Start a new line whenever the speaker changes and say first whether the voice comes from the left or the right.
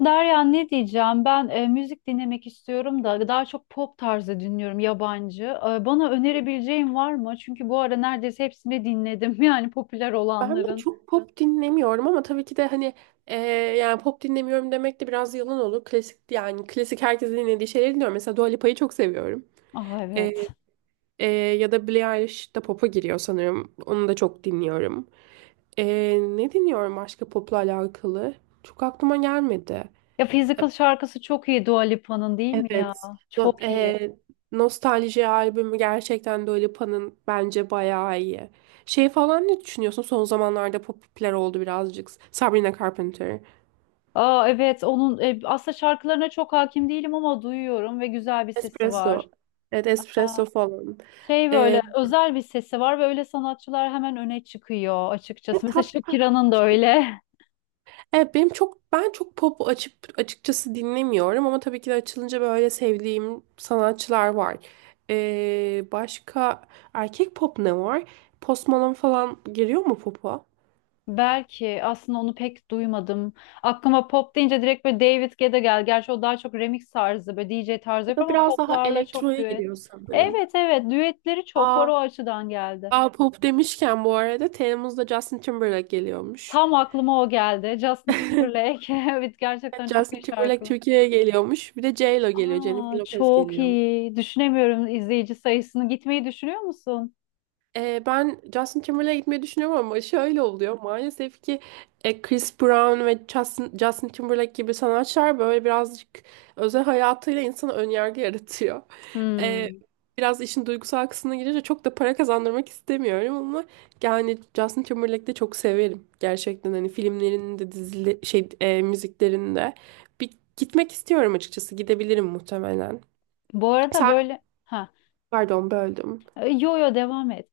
left: Derya, ne diyeceğim? Ben müzik dinlemek istiyorum da daha çok pop tarzı dinliyorum yabancı. Bana önerebileceğin var mı? Çünkü bu ara neredeyse hepsini dinledim. Yani popüler
right: Ben de
left: olanların.
right: çok pop dinlemiyorum ama tabii ki de hani e, yani pop dinlemiyorum demek de biraz yalan olur. Klasik yani klasik herkesin dinlediği şeyleri dinliyorum. Mesela Dua Lipa'yı çok seviyorum.
left: Ah,
right: E,
left: evet.
right: e, Ya da Billie Eilish de pop'a giriyor sanırım. Onu da çok dinliyorum. E, Ne dinliyorum başka pop'la alakalı? Çok aklıma gelmedi.
left: Ya
right: E,
left: Physical şarkısı çok iyi Dua Lipa'nın, değil mi ya?
right: evet. No-
left: Çok iyi.
right: e, Nostalji albümü gerçekten Dua Lipa'nın bence bayağı iyi. Şey falan ne düşünüyorsun? Son zamanlarda popüler oldu birazcık. Sabrina Carpenter.
left: Aa, evet, onun aslında şarkılarına çok hakim değilim ama duyuyorum ve güzel bir sesi var.
right: Espresso. Evet
left: Aa,
right: espresso falan.
left: şey,
right: Ee,
left: böyle özel bir sesi var ve öyle sanatçılar hemen öne çıkıyor
right: ve
left: açıkçası. Mesela
right: tat,
left: Shakira'nın da öyle.
right: evet ben çok pop açıp açıkçası dinlemiyorum ama tabii ki de açılınca böyle sevdiğim sanatçılar var. Başka erkek pop ne var? Post Malone falan giriyor mu pop'a?
left: Belki, aslında onu pek duymadım. Aklıma pop deyince direkt böyle David Guetta gel. Gerçi o daha çok remix tarzı, böyle D J tarzı
right: O da
left: yapıyor ama
right: biraz daha
left: poplarla çok
right: elektroya
left: düet.
right: giriyor sanırım.
left: Evet, evet, düetleri çok var,
right: Aa,
left: o açıdan geldi.
right: Aa, pop demişken bu arada Temmuz'da Justin Timberlake geliyormuş.
left: Tam aklıma o geldi. Justin Timberlake. Evet,
right: Evet,
left: gerçekten çok
right: Justin
left: iyi
right: Timberlake
left: şarkı.
right: Türkiye'ye geliyormuş. Bir de J.Lo geliyor. Jennifer
left: Aa,
right: Lopez
left: çok
right: geliyor.
left: iyi. Düşünemiyorum izleyici sayısını. Gitmeyi düşünüyor musun?
right: Ben Justin Timberlake'e gitmeyi düşünüyorum ama şöyle oluyor. Maalesef ki Chris Brown ve Justin Timberlake gibi sanatçılar böyle birazcık özel hayatıyla insana önyargı yaratıyor. Ee,
left: Hmm.
right: Biraz işin duygusal kısmına girince çok da para kazandırmak istemiyorum ama yani Justin Timberlake'i de çok severim. Gerçekten hani filmlerinin de dizili, müziklerinde. Bir gitmek istiyorum açıkçası. Gidebilirim muhtemelen.
left: Bu arada
right: Sen
left: böyle ha,
right: Pardon böldüm.
left: yo yo, devam et.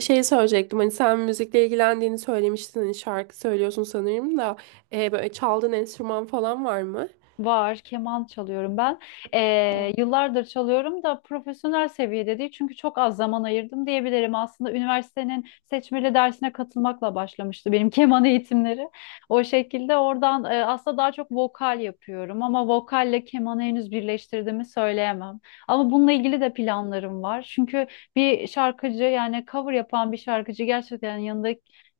right: Şey söyleyecektim hani sen müzikle ilgilendiğini söylemiştin hani şarkı söylüyorsun sanırım da böyle çaldığın enstrüman falan var mı?
left: Var, keman çalıyorum ben. Yıllardır çalıyorum da profesyonel seviyede değil çünkü çok az zaman ayırdım diyebilirim. Aslında üniversitenin seçmeli dersine katılmakla başlamıştı benim keman eğitimleri. O şekilde oradan aslında daha çok vokal yapıyorum ama vokalle kemanı henüz birleştirdiğimi söyleyemem. Ama bununla ilgili de planlarım var. Çünkü bir şarkıcı, yani cover yapan bir şarkıcı, gerçekten yanında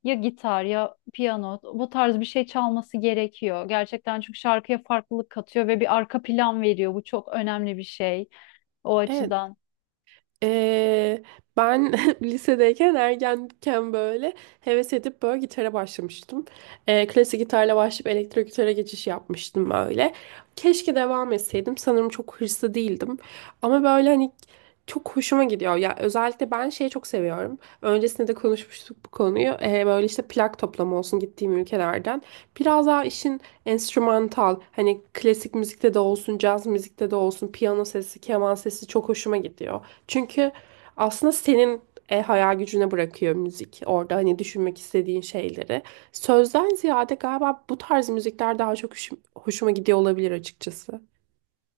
left: ya gitar ya piyano, bu tarz bir şey çalması gerekiyor. Gerçekten, çünkü şarkıya farklılık katıyor ve bir arka plan veriyor. Bu çok önemli bir şey o
right: Evet.
left: açıdan.
right: Ee, Ben lisedeyken ergenken böyle heves edip böyle gitara başlamıştım. Klasik gitarla başlayıp elektro gitara geçiş yapmıştım böyle. Keşke devam etseydim. Sanırım çok hırslı değildim. Ama böyle hani çok hoşuma gidiyor. Ya özellikle ben şeyi çok seviyorum. Öncesinde de konuşmuştuk bu konuyu. Böyle işte plak toplama olsun gittiğim ülkelerden. Biraz daha işin enstrümantal hani klasik müzikte de olsun, caz müzikte de olsun, piyano sesi, keman sesi çok hoşuma gidiyor. Çünkü aslında senin hayal gücüne bırakıyor müzik. Orada hani düşünmek istediğin şeyleri. Sözden ziyade galiba bu tarz müzikler daha çok hoşuma gidiyor olabilir açıkçası.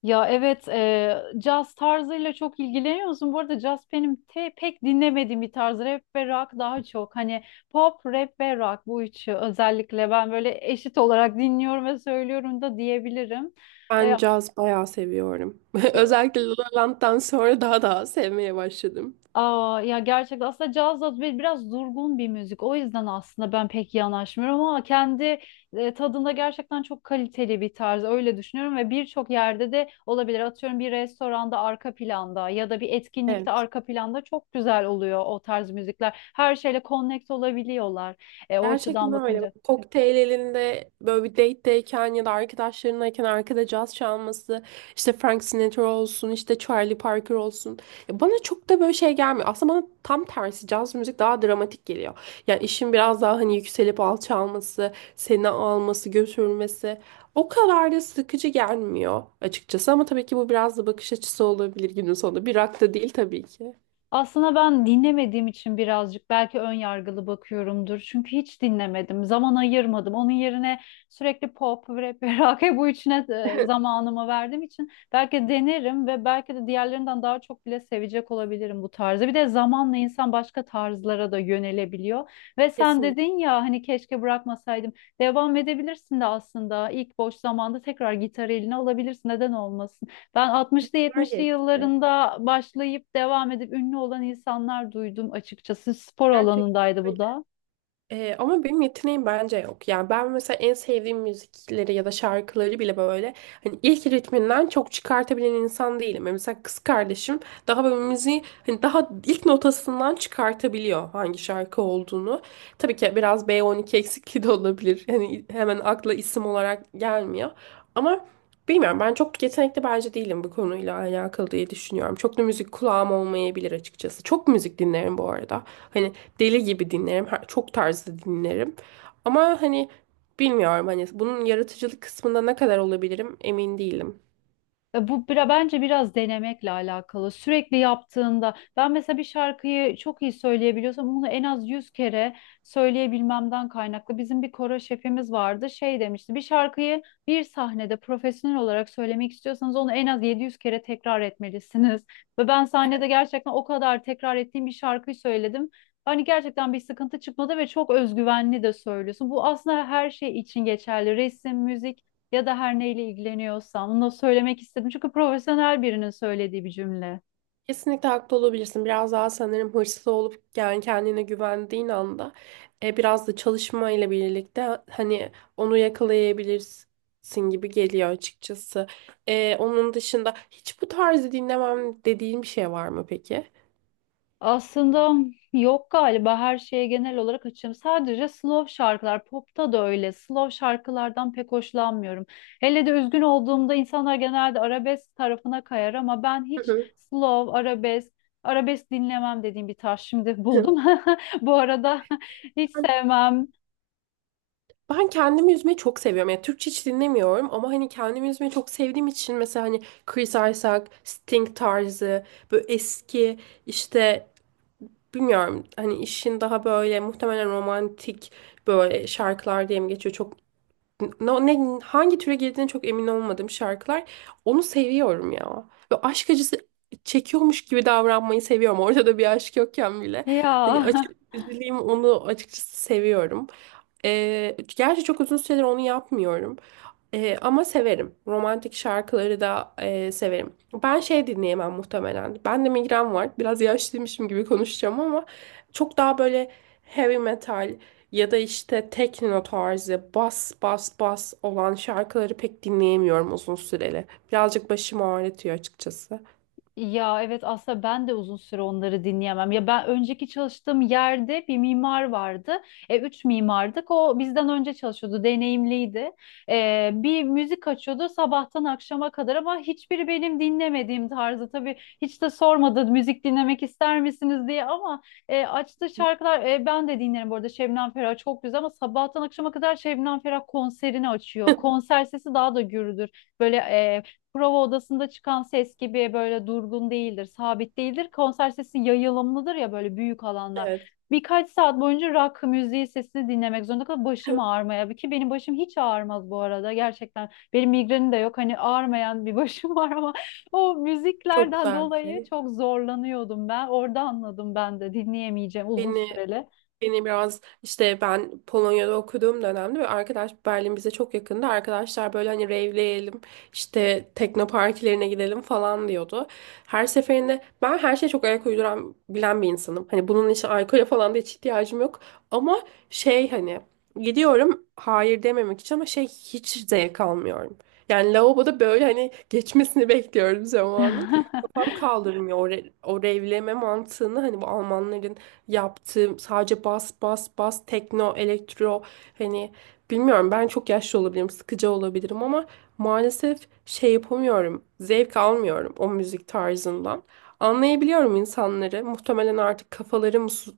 left: Ya evet, caz tarzıyla çok ilgileniyor musun? Bu arada caz benim pek dinlemediğim bir tarz. Rap ve rock daha çok. Hani pop, rap ve rock, bu üçü özellikle ben böyle eşit olarak dinliyorum ve söylüyorum da diyebilirim. E,
right: Ben caz bayağı seviyorum. Özellikle La La Land'dan sonra daha sevmeye başladım.
left: Aa, ya gerçekten, aslında caz da biraz durgun bir müzik. O yüzden aslında ben pek yanaşmıyorum ama kendi tadında gerçekten çok kaliteli bir tarz. Öyle düşünüyorum ve birçok yerde de olabilir. Atıyorum, bir restoranda arka planda ya da bir etkinlikte
right: Evet.
left: arka planda çok güzel oluyor o tarz müzikler. Her şeyle connect olabiliyorlar. O açıdan
right: Gerçekten öyle. Bak,
left: bakınca.
right: kokteyl elinde böyle bir date'deyken ya da arkadaşlarınlayken arkada caz çalması, işte Frank Sinatra olsun, işte Charlie Parker olsun. Ya bana çok da böyle şey gelmiyor. Aslında bana tam tersi caz müzik daha dramatik geliyor. Yani işin biraz daha hani yükselip alçalması, seni alması, götürmesi o kadar da sıkıcı gelmiyor açıkçası. Ama tabii ki bu biraz da bakış açısı olabilir günün sonunda. Bir rock da değil tabii ki.
left: Aslında ben dinlemediğim için birazcık belki ön yargılı bakıyorumdur. Çünkü hiç dinlemedim, zaman ayırmadım. Onun yerine sürekli pop, rap ve rock bu üçüne zamanımı verdiğim için belki denerim ve belki de diğerlerinden daha çok bile sevecek olabilirim bu tarzı. Bir de zamanla insan başka tarzlara da yönelebiliyor. Ve sen
right: Kesinlikle
left: dedin ya, hani keşke bırakmasaydım. Devam edebilirsin de aslında, ilk boş zamanda tekrar gitar eline alabilirsin. Neden olmasın? Ben 60'lı 70'li
right: geçti.
left: yıllarında başlayıp devam edip ünlü olan insanlar duydum açıkçası. Spor
right: Gerçekten
left: alanındaydı bu
right: öyle.
left: da.
right: Ama benim yeteneğim bence yok. Yani ben mesela en sevdiğim müzikleri ya da şarkıları bile böyle hani ilk ritminden çok çıkartabilen insan değilim. Yani mesela kız kardeşim daha böyle müziği hani daha ilk notasından çıkartabiliyor hangi şarkı olduğunu. Tabii ki biraz B12 eksikliği de olabilir. Yani hemen akla isim olarak gelmiyor. Ama bilmiyorum, ben çok yetenekli bence değilim bu konuyla alakalı diye düşünüyorum. Çok da müzik kulağım olmayabilir açıkçası. Çok müzik dinlerim bu arada. Hani deli gibi dinlerim. Çok tarzda dinlerim. Ama hani bilmiyorum hani bunun yaratıcılık kısmında ne kadar olabilirim emin değilim.
left: Bu bence biraz denemekle alakalı. Sürekli yaptığında, ben mesela bir şarkıyı çok iyi söyleyebiliyorsam bunu en az 100 kere söyleyebilmemden kaynaklı. Bizim bir koro şefimiz vardı. Şey demişti: bir şarkıyı bir sahnede profesyonel olarak söylemek istiyorsanız onu en az 700 kere tekrar etmelisiniz. Ve ben sahnede gerçekten o kadar tekrar ettiğim bir şarkıyı söyledim. Hani gerçekten bir sıkıntı çıkmadı ve çok özgüvenli de söylüyorsun. Bu aslında her şey için geçerli. Resim, müzik ya da her neyle ilgileniyorsam, bunu da söylemek istedim. Çünkü profesyonel birinin söylediği bir cümle.
right: Kesinlikle haklı olabilirsin. Biraz daha sanırım hırslı olup yani kendine güvendiğin anda biraz da çalışma ile birlikte hani onu yakalayabilirsin gibi geliyor açıkçası. Onun dışında hiç bu tarzı dinlemem dediğin bir şey var mı peki?
left: Aslında yok galiba, her şeye genel olarak açığım. Sadece slow şarkılar, popta da öyle. Slow şarkılardan pek hoşlanmıyorum. Hele de üzgün olduğumda insanlar genelde arabesk tarafına kayar ama ben hiç
right: Hı
left: slow, arabesk dinlemem dediğim bir tarz şimdi
right: hı.
left: buldum. Bu arada hiç sevmem.
right: Ben kendimi üzmeyi çok seviyorum. Yani Türkçe hiç dinlemiyorum ama hani kendimi üzmeyi çok sevdiğim için mesela hani Chris Isaak, Sting tarzı böyle eski işte bilmiyorum hani işin daha böyle muhtemelen romantik böyle şarkılar diye mi geçiyor çok ne, hangi türe girdiğine çok emin olmadığım şarkılar. Onu seviyorum ya. Ve aşk acısı çekiyormuş gibi davranmayı seviyorum. Ortada bir aşk yokken bile.
left: Ya
right: Hani açık üzüleyim onu açıkçası seviyorum. Gerçi çok uzun süredir onu yapmıyorum. Ama severim. Romantik şarkıları da severim. Ben şey dinleyemem muhtemelen. Ben de migren var. Biraz yaşlıymışım gibi konuşacağım ama çok daha böyle heavy metal, ya da işte tekno tarzı bas bas bas olan şarkıları pek dinleyemiyorum uzun süreli. Birazcık başımı ağrıtıyor açıkçası.
left: ya evet, aslında ben de uzun süre onları dinleyemem. Ya ben önceki çalıştığım yerde bir mimar vardı. Üç mimardık. O bizden önce çalışıyordu, deneyimliydi. Bir müzik açıyordu sabahtan akşama kadar ama hiçbiri benim dinlemediğim tarzı. Tabii hiç de sormadı müzik dinlemek ister misiniz diye ama açtığı şarkılar, ben de dinlerim bu arada. Şebnem Ferah çok güzel ama sabahtan akşama kadar Şebnem Ferah konserini açıyor. Konser sesi daha da gürüdür. Böyle prova odasında çıkan ses gibi böyle durgun değildir, sabit değildir. Konser sesi yayılımlıdır ya, böyle büyük
right: Evet.
left: alanlar. Birkaç saat boyunca rock müziği sesini dinlemek zorunda kalıp başım ağrımaya. Ki benim başım hiç ağrımaz bu arada, gerçekten. Benim migrenim de yok, hani ağrımayan bir başım var ama o
right: Çok
left: müziklerden
right: güzel bir
left: dolayı
right: şey.
left: çok zorlanıyordum ben. Orada anladım, ben de dinleyemeyeceğim uzun
right: Beni
left: süreli.
right: Beni biraz işte ben Polonya'da okuduğum dönemde ve arkadaş Berlin bize çok yakındı. Arkadaşlar böyle hani rave'leyelim işte tekno partilerine gidelim falan diyordu. Her seferinde ben her şeye çok ayak uyduran bilen bir insanım. Hani bunun için alkole falan da hiç ihtiyacım yok. Ama şey hani gidiyorum hayır dememek için ama şey hiç zevk almıyorum. Yani lavaboda böyle hani geçmesini bekliyorum zamanın. Kafam kaldırmıyor o rave'leme mantığını hani bu Almanların yaptığım sadece bas bas bas tekno, elektro hani bilmiyorum ben çok yaşlı olabilirim, sıkıcı olabilirim ama maalesef şey yapamıyorum. Zevk almıyorum o müzik tarzından. Anlayabiliyorum insanları. Muhtemelen artık kafaları mı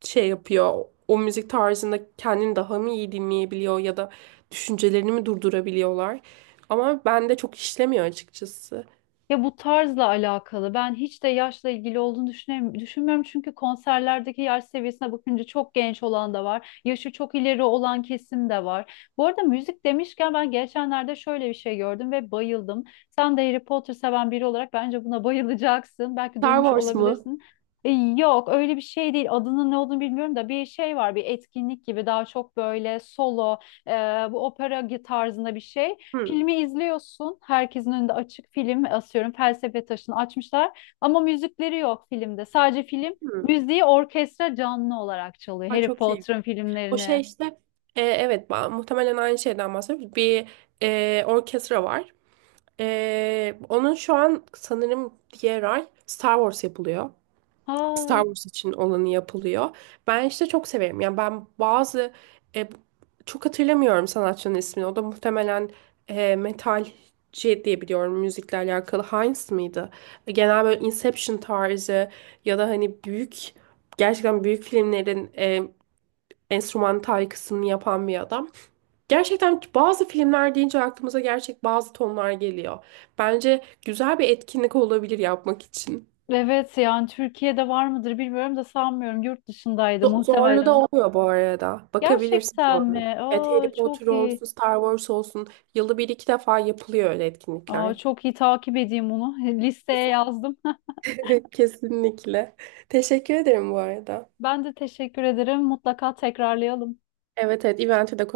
right: şey yapıyor. O müzik tarzında kendini daha mı iyi dinleyebiliyor ya da düşüncelerini mi durdurabiliyorlar? Ama bende çok işlemiyor açıkçası.
left: Ya bu tarzla alakalı. Ben hiç de yaşla ilgili olduğunu düşünmüyorum. Çünkü konserlerdeki yaş seviyesine bakınca çok genç olan da var. Yaşı çok ileri olan kesim de var. Bu arada müzik demişken, ben geçenlerde şöyle bir şey gördüm ve bayıldım. Sen de Harry Potter seven biri olarak bence buna bayılacaksın. Belki
right: Star
left: duymuş
right: Wars mu?
left: olabilirsin. Yok, öyle bir şey değil, adının ne olduğunu bilmiyorum da bir şey var, bir etkinlik gibi, daha çok böyle solo e, bu opera tarzında bir şey.
right: Hı,
left: Filmi izliyorsun. Herkesin önünde açık film asıyorum. Felsefe Taşı'nı açmışlar. Ama müzikleri yok filmde. Sadece film
right: hı.
left: müziği orkestra canlı olarak çalıyor.
right: Aa,
left: Harry
right: çok iyi.
left: Potter'ın
right: O şey
left: filmlerini.
right: işte evet muhtemelen aynı şeyden bahsediyoruz. Bir orkestra var. Onun şu an sanırım diğer ay Star Wars yapılıyor.
left: Ha,
right: Star Wars için olanı yapılıyor. Ben işte çok severim. Yani ben bazı e, çok hatırlamıyorum sanatçının ismini. O da muhtemelen metalci diye biliyorum müzikle alakalı. Heinz mıydı? Genel böyle Inception tarzı ya da hani gerçekten büyük filmlerin enstrümantal kısmını yapan bir adam. Gerçekten bazı filmler deyince aklımıza gerçek bazı tonlar geliyor. Bence güzel bir etkinlik olabilir yapmak için.
left: evet, yani Türkiye'de var mıdır bilmiyorum da sanmıyorum. Yurt dışındaydı
right: Zorlu
left: muhtemelen
right: da
left: o.
right: oluyor bu arada. Bakabilirsin
left: Gerçekten
right: Zorlu.
left: mi?
right: Evet
left: Aa,
right: Harry Potter
left: çok iyi.
right: olsun, Star Wars olsun. Yılda bir iki defa yapılıyor öyle
left: Aa,
right: etkinlikler.
left: çok iyi, takip edeyim bunu. Listeye yazdım.
right: Kesinlikle. Kesinlikle. Teşekkür ederim bu arada.
left: Ben de teşekkür ederim. Mutlaka tekrarlayalım.
right: Evet evet eventi de